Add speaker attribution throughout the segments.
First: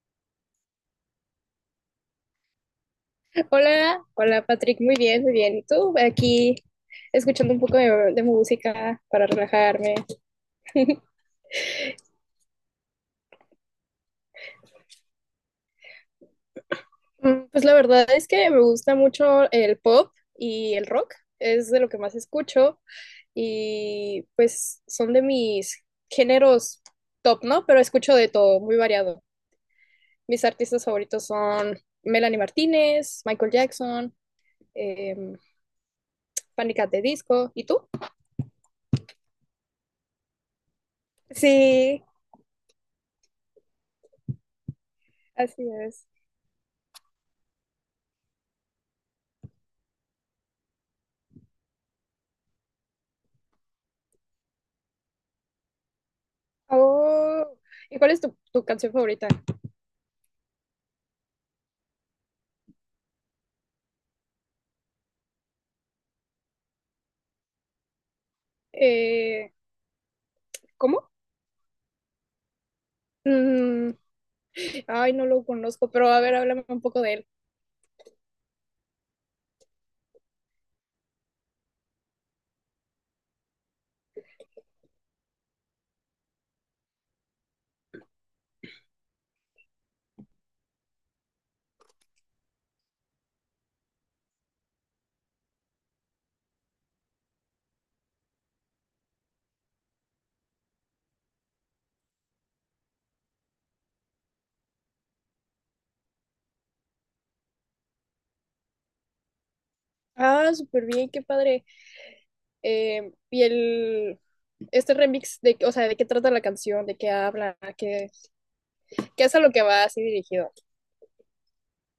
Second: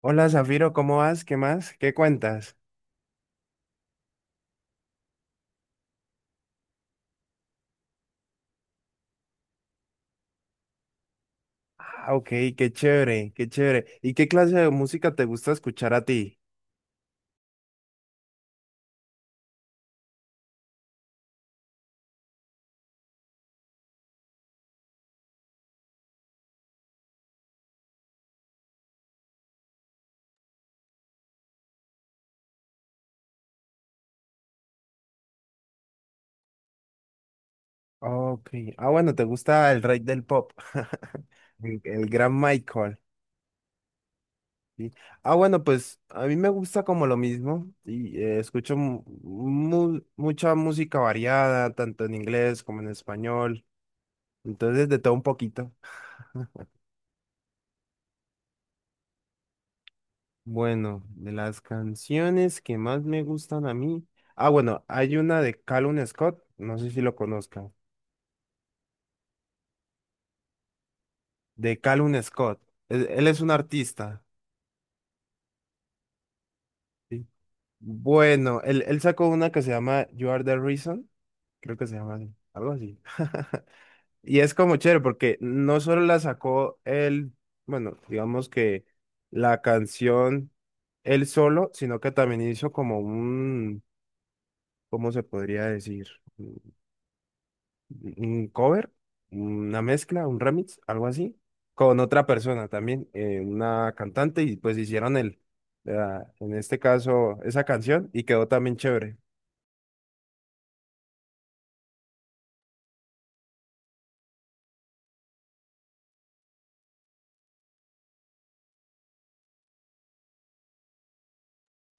Speaker 1: Hola Zafiro, ¿cómo vas? ¿Qué más? ¿Qué cuentas?
Speaker 2: Hola, hola Patrick, muy bien, muy bien. ¿Y tú? Aquí escuchando un poco de música para relajarme.
Speaker 1: Ah, ok, qué chévere, qué chévere. ¿Y qué clase de música te gusta escuchar a ti?
Speaker 2: Pues la verdad es que me gusta mucho el pop y el rock, es de lo que más escucho y pues son de mis géneros top, ¿no? Pero escucho de todo, muy variado. Mis artistas favoritos son Melanie Martínez, Michael Jackson, eh, Panic! At the Disco. ¿Y tú?
Speaker 1: Ok, ah, bueno, te gusta el rey del pop, el,
Speaker 2: Sí,
Speaker 1: el gran Michael. Sí. Ah, bueno,
Speaker 2: así
Speaker 1: pues
Speaker 2: es.
Speaker 1: a mí me gusta como lo mismo y escucho mucha música variada, tanto en inglés como en español, entonces de todo un poquito.
Speaker 2: Oh, ¿y cuál es tu canción favorita?
Speaker 1: Bueno, de las canciones que más me gustan a mí. Ah, bueno, hay una de Callum Scott, no sé si lo conozca.
Speaker 2: Eh, ¿Cómo?
Speaker 1: De Callum Scott. Él es un
Speaker 2: Mm,
Speaker 1: artista.
Speaker 2: ay, no lo conozco, pero a ver, háblame un poco de
Speaker 1: ¿Sí?
Speaker 2: él.
Speaker 1: Bueno, él sacó una que se llama You Are the Reason. Creo que se llama así, algo así. Y es como chévere porque no solo la sacó él, bueno, digamos que la canción él solo, sino que también hizo como un, ¿cómo se podría decir? Un cover, una mezcla, un remix, algo así, con otra persona también, una cantante, y pues hicieron en este caso, esa canción y quedó también chévere.
Speaker 2: Ah, súper bien, qué padre. Eh, y el, este remix de, o sea, ¿de qué trata la canción? ¿De qué habla? ¿Qué? Que es a lo que va así dirigido.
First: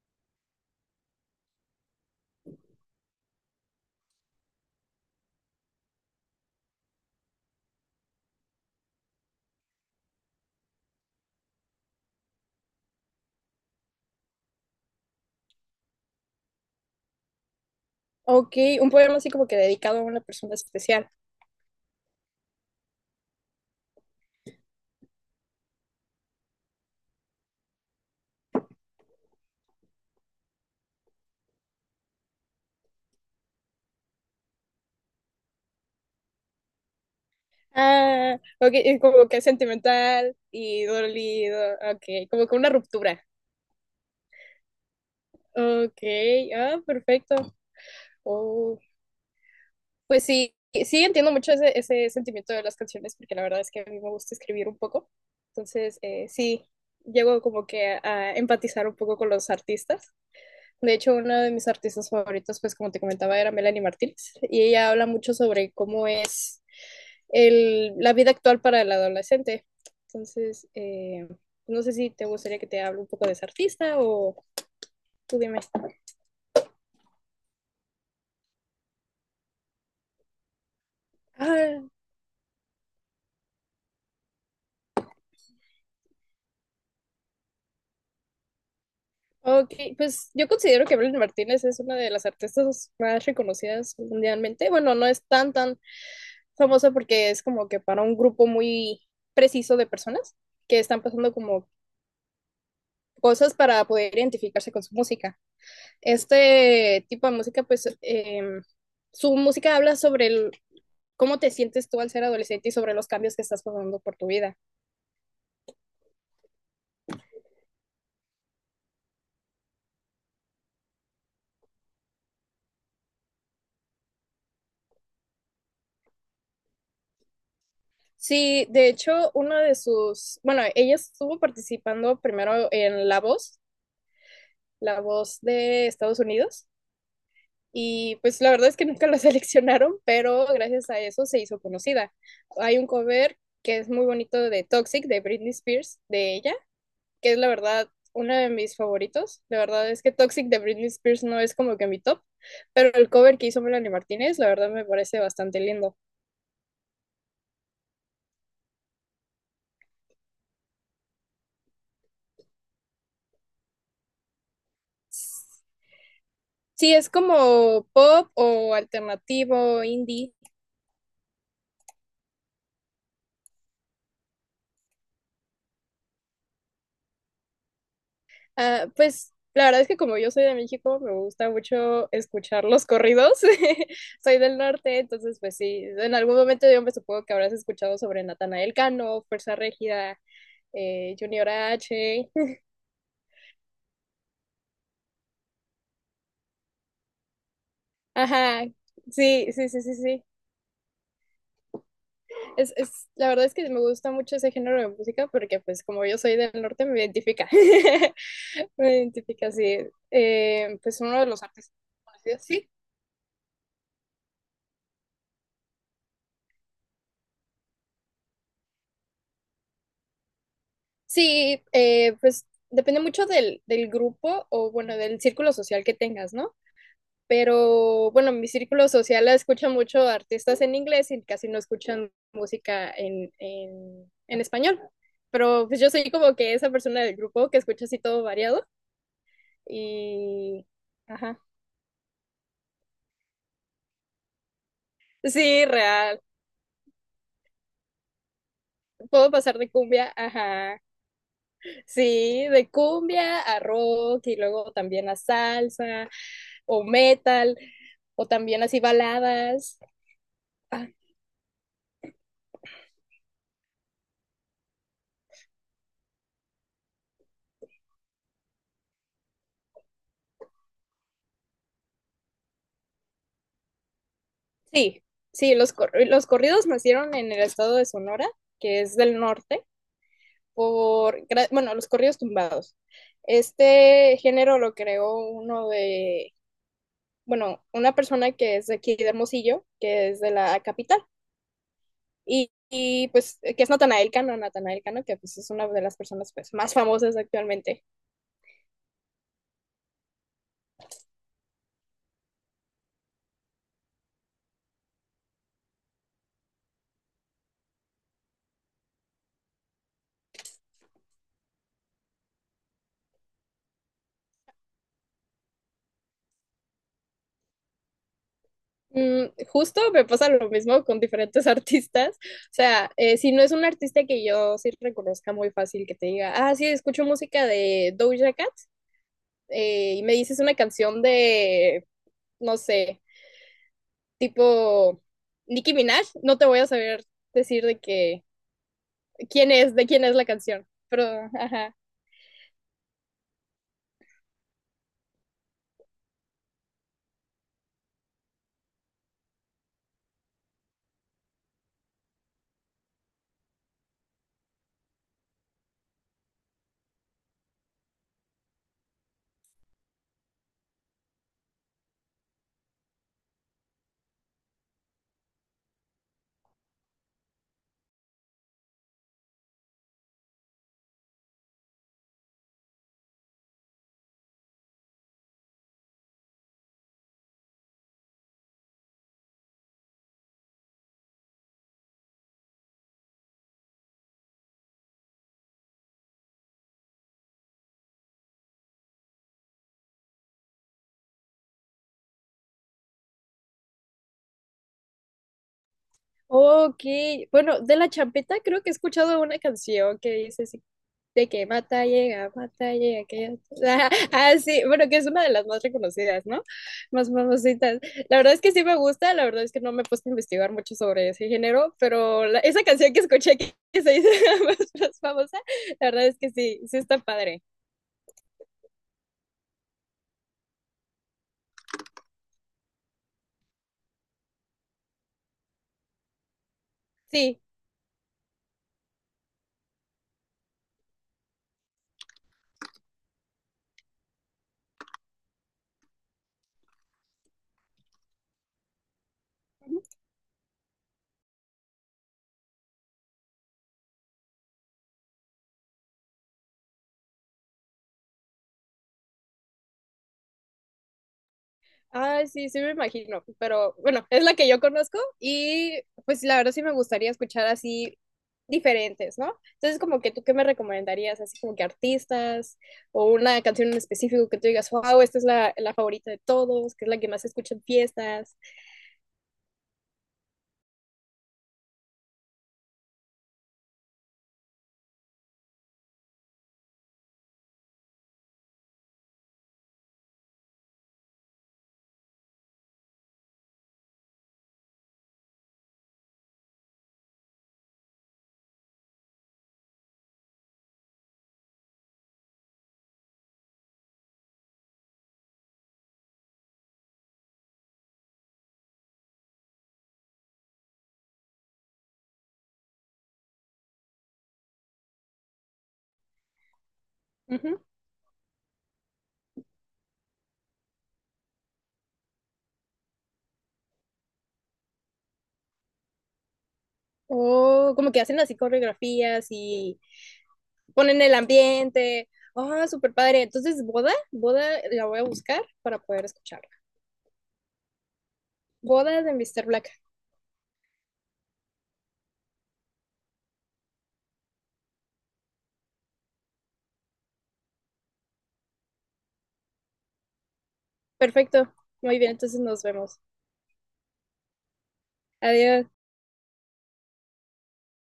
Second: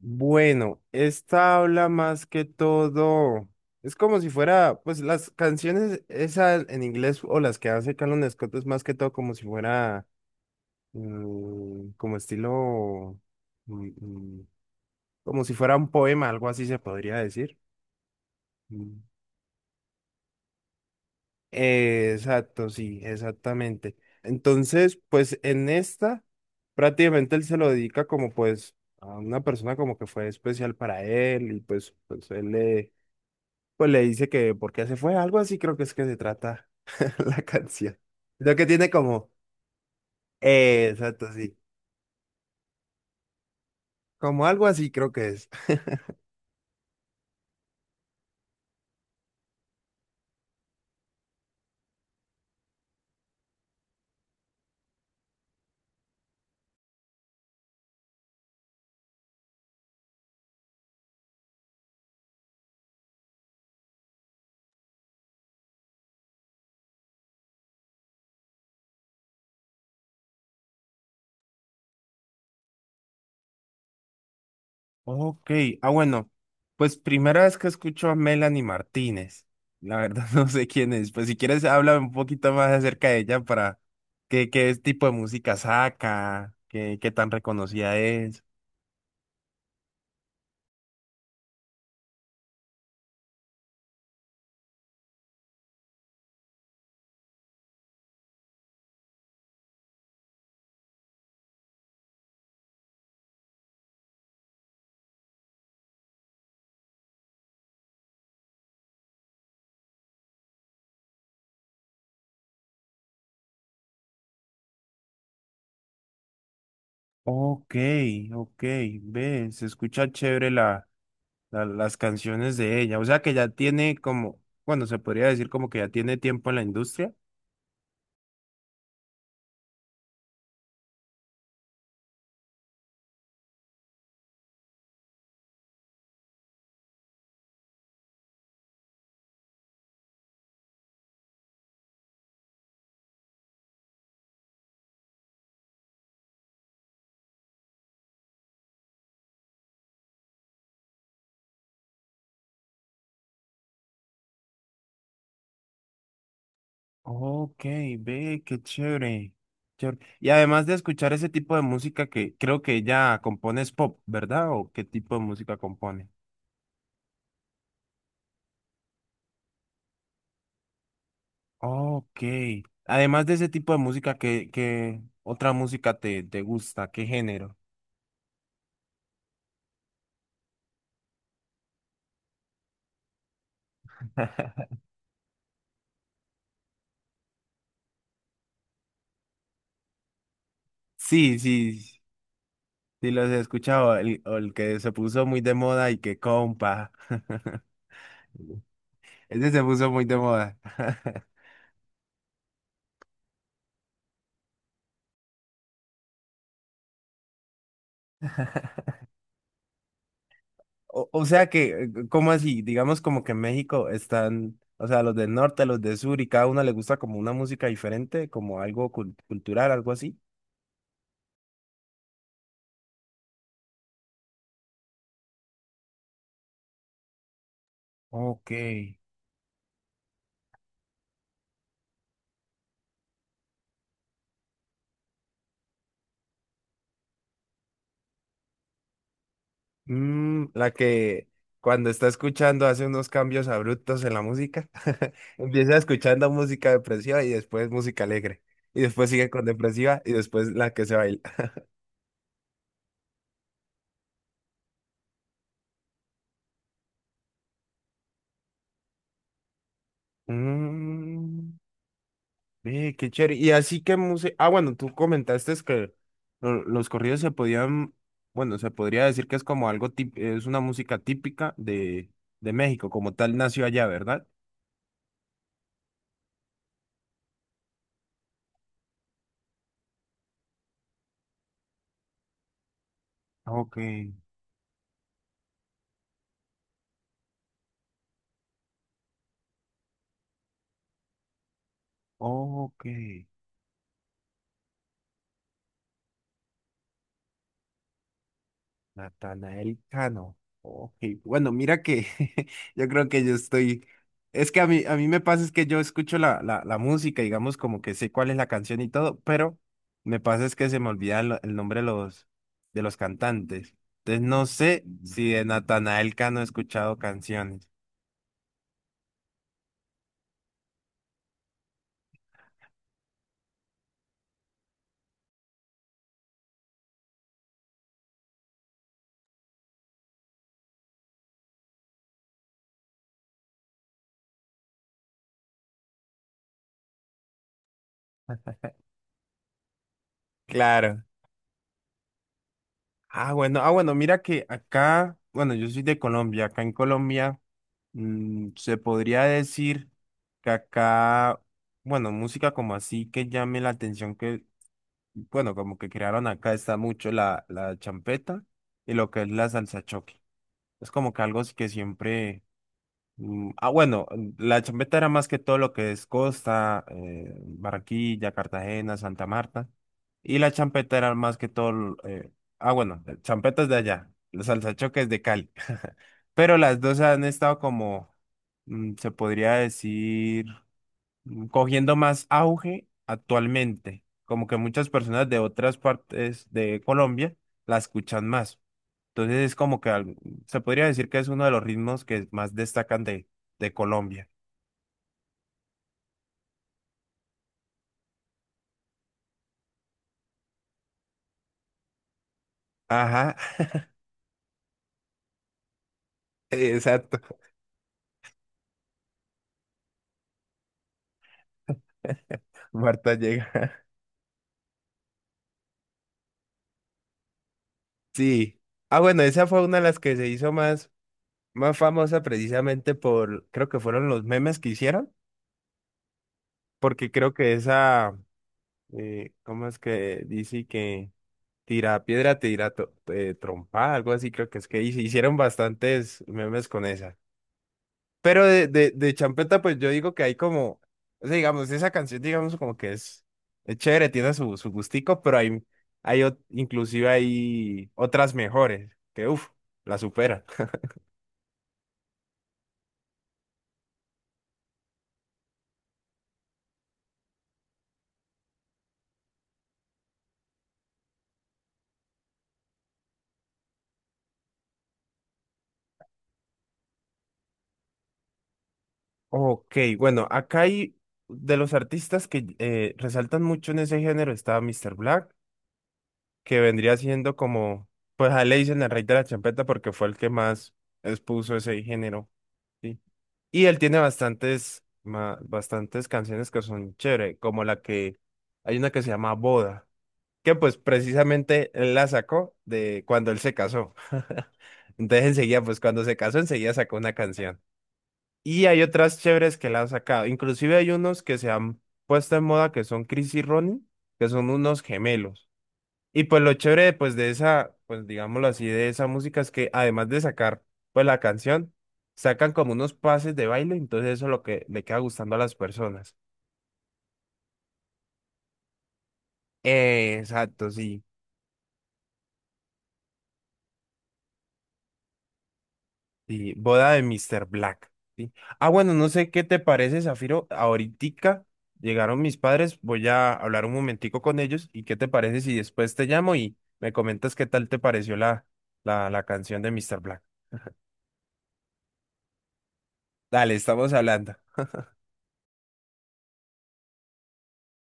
Speaker 1: Bueno, esta habla más que todo, es como si fuera, pues las canciones esas en inglés o las que hace Calum Scott es más que todo como si fuera, como estilo, mm, mm, como si fuera un poema, algo así se podría decir.
Speaker 2: Ok, un
Speaker 1: Mm.
Speaker 2: poema así como que dedicado a una persona especial.
Speaker 1: Exacto, sí, exactamente. Entonces, pues en esta, prácticamente él se lo dedica como pues a una persona como que fue especial para él y pues él le, pues le dice que por qué se fue, algo así creo que es que se trata la canción.
Speaker 2: Ah,
Speaker 1: Lo que
Speaker 2: ok,
Speaker 1: tiene
Speaker 2: es como
Speaker 1: como,
Speaker 2: que sentimental y
Speaker 1: exacto, sí,
Speaker 2: dolido. Ok, como que una ruptura.
Speaker 1: como algo así creo que es.
Speaker 2: Ok, ah, perfecto. Oh. Pues sí, sí entiendo mucho ese sentimiento de las canciones, porque la verdad es que a mí me gusta escribir un poco. Entonces, sí, llego como que a empatizar un poco con los artistas. De hecho, una de mis artistas favoritos, pues como te comentaba, era Melanie Martínez, y ella habla mucho sobre cómo es la vida actual para el adolescente. Entonces, no sé si te gustaría que te hable un poco de esa artista o tú
Speaker 1: Ok,
Speaker 2: dime.
Speaker 1: ah bueno, pues primera vez que escucho a Melanie Martínez. La verdad no sé quién es. Pues si quieres
Speaker 2: Ah,
Speaker 1: háblame un poquito más acerca de ella para qué, qué, tipo de música saca, qué tan reconocida es.
Speaker 2: ok, pues yo considero que Evelyn Martínez es una de las artistas más reconocidas mundialmente. Bueno, no es tan famosa porque es como que para un grupo muy preciso de personas que están pasando como cosas para poder identificarse con su música. Este tipo de música, pues su música habla sobre el- cómo te sientes tú al ser adolescente y sobre los cambios que estás pasando por tu vida.
Speaker 1: Ok, ok, ve, se escucha chévere las canciones de ella. O sea que ya tiene como, bueno, se podría decir como que ya tiene tiempo en la industria.
Speaker 2: Sí, de hecho, una de sus, bueno, ella estuvo participando primero en La Voz, La Voz de Estados Unidos, y pues la verdad es que nunca la seleccionaron, pero gracias a eso se hizo conocida. Hay un cover que es muy bonito de Toxic, de Britney Spears, de ella, que es la verdad uno de mis favoritos. La verdad es que Toxic de Britney Spears no es como que mi top, pero el cover que hizo Melanie Martínez, la verdad me parece bastante lindo.
Speaker 1: Ok, ve, qué chévere. Chévere. Y además de escuchar ese tipo de música que creo que ella compone es pop, ¿verdad? ¿O qué tipo de música compone?
Speaker 2: Sí, es como pop o alternativo, indie.
Speaker 1: Ok. Además de ese tipo de música, ¿qué otra música te gusta? ¿Qué género?
Speaker 2: Ah, pues la verdad es que como yo soy de México, me gusta mucho escuchar los corridos. Soy del norte, entonces pues sí, en algún momento yo me supongo que habrás escuchado sobre Natanael Cano, Fuerza Régida,
Speaker 1: Sí,
Speaker 2: Junior
Speaker 1: sí,
Speaker 2: H.
Speaker 1: sí los he escuchado. El, o el que se puso muy de moda y que compa.
Speaker 2: Ajá, sí,
Speaker 1: Ese se
Speaker 2: sí, sí,
Speaker 1: puso
Speaker 2: sí,
Speaker 1: muy de
Speaker 2: sí.
Speaker 1: moda.
Speaker 2: La verdad es que me gusta mucho ese género de música porque pues como yo soy del norte me identifica. Me identifica, sí. Pues
Speaker 1: O,
Speaker 2: uno
Speaker 1: o
Speaker 2: de los
Speaker 1: sea
Speaker 2: artistas
Speaker 1: que, ¿cómo
Speaker 2: conocidos,
Speaker 1: así?
Speaker 2: sí.
Speaker 1: Digamos como que en México están, o sea, los del norte, los del sur, y cada uno le gusta como una música diferente, como algo cultural, algo así.
Speaker 2: Sí, pues depende mucho del grupo o bueno, del círculo social que tengas, ¿no? Pero bueno, mi
Speaker 1: Ok.
Speaker 2: círculo social escucha mucho artistas en inglés y casi no escuchan música en español. Pero pues yo soy como que esa persona del grupo que escucha así todo variado
Speaker 1: Mm,
Speaker 2: y...
Speaker 1: la que
Speaker 2: Ajá.
Speaker 1: cuando está escuchando hace unos cambios abruptos en la música,
Speaker 2: Sí,
Speaker 1: empieza
Speaker 2: real.
Speaker 1: escuchando música depresiva y después música alegre, y después sigue
Speaker 2: Puedo
Speaker 1: con
Speaker 2: pasar de
Speaker 1: depresiva
Speaker 2: cumbia,
Speaker 1: y después la
Speaker 2: ajá.
Speaker 1: que se baila.
Speaker 2: Sí, de cumbia a rock y luego también a salsa, o metal, o también así baladas. Ah,
Speaker 1: Mm. Ve, qué chévere. Y así que música. Ah, bueno, tú comentaste es que los corridos se podían. Bueno, se podría decir que es como algo es una música típica de México, como tal nació allá, ¿verdad?
Speaker 2: sí, sí, cor- los corridos nacieron en el estado de Sonora, que es del norte, por, gra- bueno, los corridos tumbados.
Speaker 1: Ok,
Speaker 2: Este género lo creó uno de, bueno, una persona que es de aquí de Hermosillo, que es de la capital.
Speaker 1: ok.
Speaker 2: Pues, que es Natanael Cano, Natanael Cano, que pues es una de las personas pues, más famosas actualmente.
Speaker 1: Natanael Cano. Ok, bueno, mira que yo creo que yo estoy. Es que a mí me pasa es que yo escucho la música, digamos, como que sé cuál es la canción y todo, pero me pasa es que se me olvida el nombre de los cantantes. Entonces no sé si de Natanael Cano he escuchado canciones.
Speaker 2: Mm, justo me pasa lo mismo con diferentes artistas. O sea, si no es un artista que yo sí reconozca muy fácil, que te diga, ah, sí, escucho música de Doja Cat, y me dices una canción de, no sé, tipo Nicki Minaj, no te voy a saber decir de qué, quién es, de quién es la canción. Pero,
Speaker 1: Claro.
Speaker 2: ajá.
Speaker 1: Bueno, ah, bueno, mira que acá, bueno, yo soy de Colombia, acá en Colombia se podría decir que acá, bueno, música como así que llame la atención que, bueno, como que crearon acá está mucho la champeta y lo que es la salsa choque. Es como que algo que siempre. Ah, bueno, la champeta era más que todo lo que es Costa, Barranquilla, Cartagena, Santa Marta. Y la champeta era más que todo. Bueno, champetas de allá. Los salsachoques de Cali. Pero las dos han estado como, se podría decir cogiendo más auge actualmente. Como que muchas personas de otras partes de Colombia la escuchan más. Entonces es como que se podría decir que es uno de los ritmos que más destacan de Colombia.
Speaker 2: Ok, bueno, de La Champeta creo que he escuchado una canción que dice de que mata, llega,
Speaker 1: Ajá,
Speaker 2: que ya- ah, ah, sí, bueno, que es una de las más reconocidas, ¿no? Más
Speaker 1: exacto.
Speaker 2: famositas. La verdad es que sí me gusta, la verdad es que no me he puesto a investigar mucho sobre ese género, pero la- esa canción que
Speaker 1: Marta
Speaker 2: escuché que
Speaker 1: llega.
Speaker 2: se dice más famosa, la verdad es que sí, sí está padre.
Speaker 1: Sí. Ah, bueno, esa fue una de las que se hizo más, más famosa precisamente por, creo que fueron los memes que hicieron, porque creo
Speaker 2: Sí,
Speaker 1: que esa, ¿cómo es que dice que? Tira piedra, tira trompa, algo así creo que es que hicieron bastantes memes con esa. Pero de Champeta, pues yo digo que hay como, o sea, digamos, esa canción, digamos, como que es, chévere, tiene su gustico, pero hay inclusive hay otras mejores, que uff, la superan.
Speaker 2: ay, sí, sí me imagino, pero bueno, es la que yo conozco y pues la verdad sí me gustaría escuchar así diferentes, ¿no? Entonces como que tú qué me recomendarías, así como que artistas o una canción en específico que tú digas, wow, esta es la favorita de todos, que es la que más se escucha en fiestas.
Speaker 1: Ok, bueno, acá hay de los artistas que resaltan mucho en ese género está Mr. Black, que vendría siendo como, pues a él le dicen el rey de la champeta porque fue el que más expuso ese género, ¿sí? Y él tiene bastantes canciones que son chévere, como la que, hay una que se llama Boda, que pues precisamente él la sacó de cuando él se casó. Entonces enseguida, pues cuando se casó, enseguida sacó una canción. Y hay otras chéveres que la han sacado. Inclusive hay unos que se han puesto en moda que son Chris y Ronnie, que son unos gemelos. Y pues lo chévere, pues de
Speaker 2: Ujú.
Speaker 1: esa, pues digámoslo así, de esa música es que además de sacar, pues la canción, sacan como unos pases de baile, entonces eso es lo que le queda gustando a las personas.
Speaker 2: O como que hacen así coreografías y
Speaker 1: Exacto,
Speaker 2: ponen
Speaker 1: sí,
Speaker 2: el ambiente. Oh, súper padre. Entonces, boda, boda la voy a buscar para poder escucharla.
Speaker 1: sí, boda de Mr. Black, ¿sí? Ah, bueno,
Speaker 2: Boda
Speaker 1: no
Speaker 2: de
Speaker 1: sé qué
Speaker 2: Mr.
Speaker 1: te
Speaker 2: Black.
Speaker 1: parece, Zafiro, ahoritica llegaron mis padres, voy a hablar un momentico con ellos y qué te parece si después te llamo y me comentas qué tal te pareció la canción de Mr. Black.
Speaker 2: Perfecto. Muy bien, entonces nos vemos.
Speaker 1: Dale, estamos hablando.
Speaker 2: Adiós.